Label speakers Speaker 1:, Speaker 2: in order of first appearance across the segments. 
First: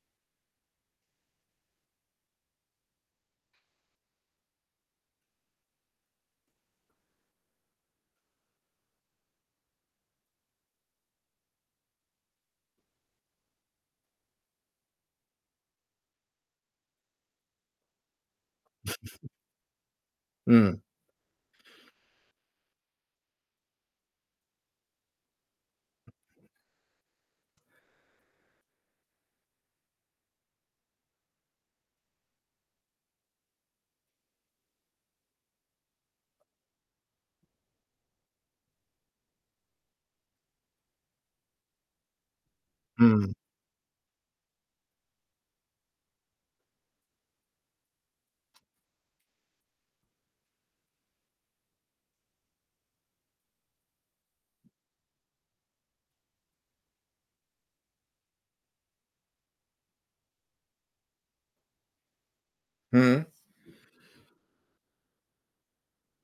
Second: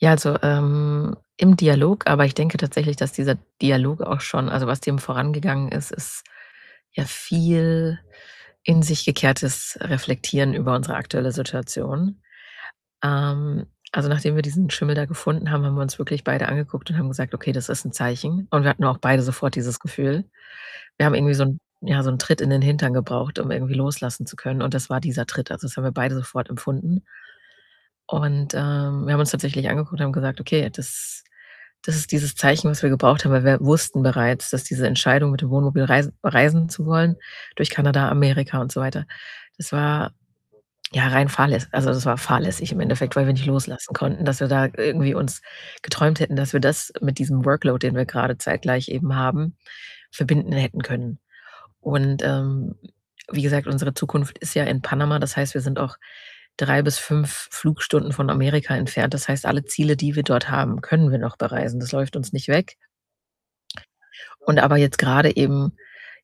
Speaker 1: Ja, also, ähm, im Dialog aber ich denke tatsächlich, dass dieser Dialog auch schon also, was dem vorangegangen ist, ist ja viel in sich gekehrtes Reflektieren über unsere aktuelle Situation. Ähm, also, nachdem wir diesen Schimmel da gefunden haben, haben wir uns wirklich beide angeguckt und haben gesagt: „Okay, das ist 'n Zeichen.“ Und wir hatten auch beide sofort dieses Gefühl.
Speaker 2: Hm.
Speaker 1: Wir haben irgendwie so 'n ja, so 'n Tritt in den Hintern gebraucht, um irgendwie loslassen zu können und das war dieser Tritt. Also, das haben wir beide sofort empfunden. Und, ähm, wir haben uns tatsächlich angeguckt und haben gesagt, okay, das das ist dieses Zeichen, was wir gebraucht haben, weil wir wussten bereits, dass diese Entscheidung, mit dem Wohnmobil reis reisen zu wollen durch Kanada, Amerika und so weiter das war ja rein fahrläs also, das war fahrlässig im Endeffekt, weil wir
Speaker 2: Mhm.
Speaker 1: nicht loslassen konnten, dass wir da irgendwie uns geträumt hätten, dass wir das mit diesem Workload, den wir grade zeitgleich eben haben, verbinden hätten können. Und, ähm, wie gesagt, unsere Zukunft ist ja in Panama. Das heißt, wir sind auch 3 bis 5 Flugstunden von Amerika entfernt. Das heißt, alle Ziele, die wir dort haben, können wir noch bereisen. Das läuft uns nicht weg.
Speaker 2: Mhm.
Speaker 1: Und aber jetzt grade eben,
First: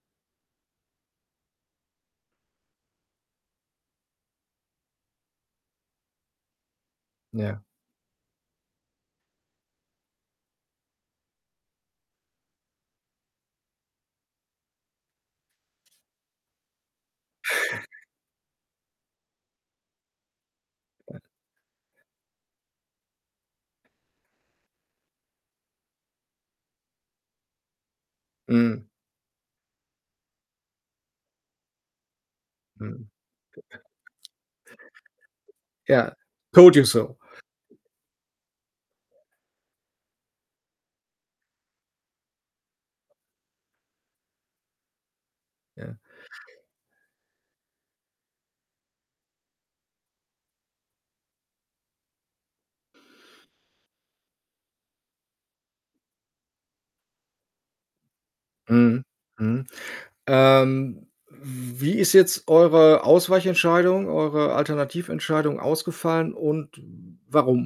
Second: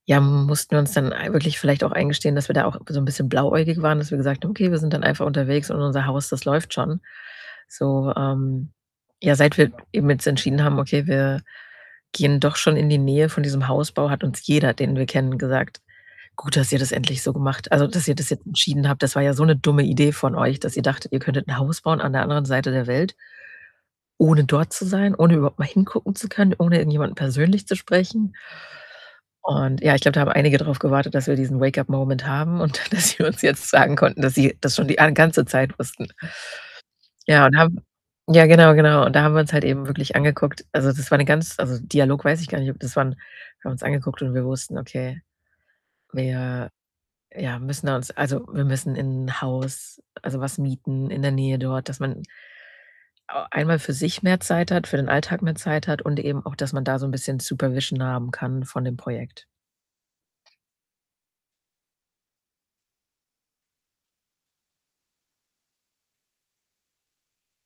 Speaker 1: ja, mussten wir uns dann ei wirklich vielleicht auch eingestehen, dass wir da auch so 'n bisschen blauäugig waren, dass wir gesagt haben: „Okay, wir sind dann einfach unterwegs und unser Haus, das läuft schon.“
Speaker 2: Ja.
Speaker 1: So, ähm ja, seit wir eben jetzt entschieden haben, okay, wir gehen doch schon in die Nähe von diesem Hausbau, hat uns jeder, den wir kennen, gesagt: „Gut, dass ihr das endlich so gemacht also, dass ihr das jetzt entschieden habt, das war ja so 'ne dumme Idee von euch, dass ihr dachtet, ihr
Speaker 2: [unintelligible]
Speaker 1: könntet 'n Haus bauen an der anderen Seite der Welt“ „ohne dort zu sein, ohne überhaupt mal hingucken zu können, ohne irgendjemanden persönlich zu sprechen.“
Speaker 2: Mhm.
Speaker 1: Und ja, ich glaube, da haben einige drauf gewartet, dass wir diesen Wake-up Moment haben und dann,
Speaker 2: Mhm.
Speaker 1: dass sie uns jetzt sagen konnten, dass sie das schon die an ganze Zeit wussten.
Speaker 2: Ja. Told you so.
Speaker 1: Ja, und haben ja, genau, genau. Und da haben wir uns halt eben wirklich angeguckt also, das war 'ne ganz also, Dialog weiß ich gar nicht das waren wir haben uns angeguckt und wir wussten: „Okay,
Speaker 2: Ja.
Speaker 1: wir, ja, müssen da uns also, wir müssen in 'n Haus“, also, was mieten in der Nähe dort, dass man au einmal für sich mehr Zeit hat, für den Alltag mehr Zeit hat und eben auch, dass man da so 'n bisschen Supervision haben kann von dem
Speaker 2: Mhm,
Speaker 1: Projekt.
Speaker 2: mhm. Ähm, w wie ist jetzt eure Ausweichentscheidung, eure Alternativentscheidung ausgefallen und warum?